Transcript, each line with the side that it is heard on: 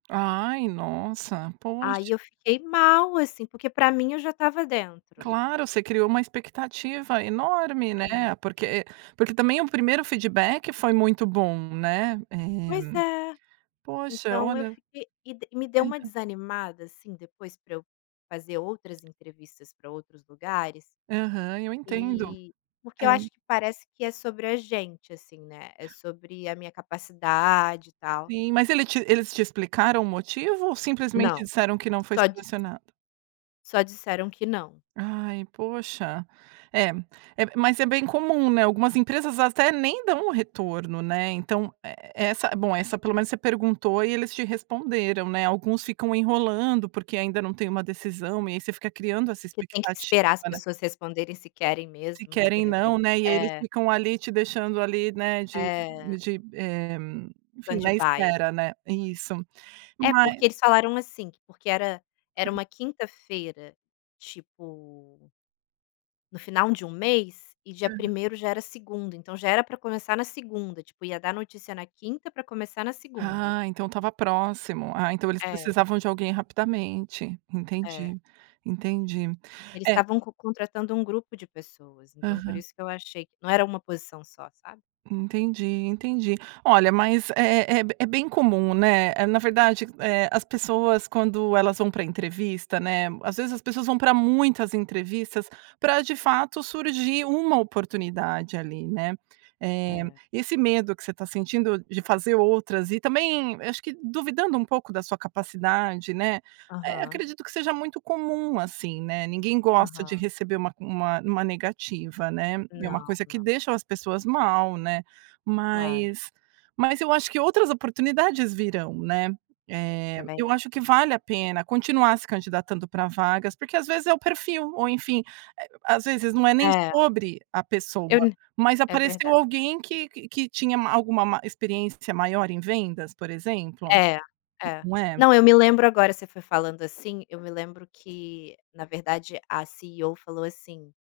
right: Ai, nossa,
left: Aí
right: poxa.
left: eu fiquei mal, assim, porque pra mim eu já estava dentro.
right: Claro, você criou uma expectativa enorme,
left: É.
right: né, porque porque também o primeiro feedback foi muito bom, né,
left: Pois
right: eh,
left: é.
right: poxa,
left: Então, eu
right: olha
left: fiquei e de me deu uma
right: Aham.
left: desanimada, assim, depois pra eu fazer outras entrevistas pra outros lugares
right: Aham, eu entendo.
left: e, porque
right: É.
left: eu acho que parece que é sobre a gente assim, né, é sobre a minha capacidade, e tal.
right: Sim, mas ele te eles te explicaram o motivo ou simplesmente
left: Não,
right: disseram que não foi
left: só dis
right: selecionada?
left: só disseram que não.
right: Ai, poxa, é, é, mas é bem comum, né, algumas empresas até nem dão o retorno, né. Então, e essa bom, eh, essa pelo menos você perguntou e eles te responderam, né, alguns ficam enrolando, porque ainda não têm uma decisão e aí você fica criando essa
left: Que tem que
right: expectativa,
left: esperar as
right: né.
left: pessoas responderem se querem
right: Se
left: mesmo, né, de
right: querem não,
left: repente.
right: né. E aí eles
left: É.
right: ficam ali te deixando ali, né, de
left: É.
right: de, eh, enfim, na
left: Stand by.
right: espera né isso,
left: É,
right: vai
left: porque eles falaram, assim, que porque era era
right: Hã.
left: uma quinta-feira, tipo no final de um mês, e dia
right: Aham.
left: primeiro já era segunda, então, já era pra começar na segunda, tipo, ia dar notícia na quinta pra começar na segunda.
right: Ah, então, estava próximo, ah, então, eles
left: É.
right: precisavam de alguém rapidamente,
left: É.
right: entendi, entendi,
left: Eles
right: eh
left: estavam co contratando um grupo de pessoas, então, por
right: Aham.
left: isso que eu achei não era uma posição só, sabe.
right: Entendi, entendi. Olha, mas é é é é bem comum, né. Eh, na verdade, eh, as pessoas quando elas vão pra entrevista, né, às vezes as pessoas vão pra muitas entrevistas pra de fato surgir uma oportunidade ali, né. Eh,
left: É.
right: e esse medo que você tá sentindo de fazer outras e também acho que duvidando um pouco da sua capacidade, né, eh,
left: Aham.
right: acredito que seja muito comum assim, né, ninguém gosta de
left: Aham.
right: receber uma uma uma negativa, né. E é uma
left: Não,
right: coisa que
left: não.
right: deixa as pessoas mal, né,
left: Claro.
right: mas mas eu acho que outras oportunidades virão, né, eh,
left: Também
right: eu acho que
left: acho.
right: vale a pena continuar se candidatando pra vagas, porque às vezes é o perfil, ou enfim, eh, às vezes não é nem
left: É.
right: sobre a pessoa,
left: Eu
right: mas
left: é
right: apareceu
left: verdade.
right: alguém que que que tinha ma alguma mais, experiência maior em vendas, por exemplo,
left: É,
right: n
left: é.
right: não é.
left: Não, eu me lembro agora, você foi falando, assim, eu me lembro que na verdade a CEO falou assim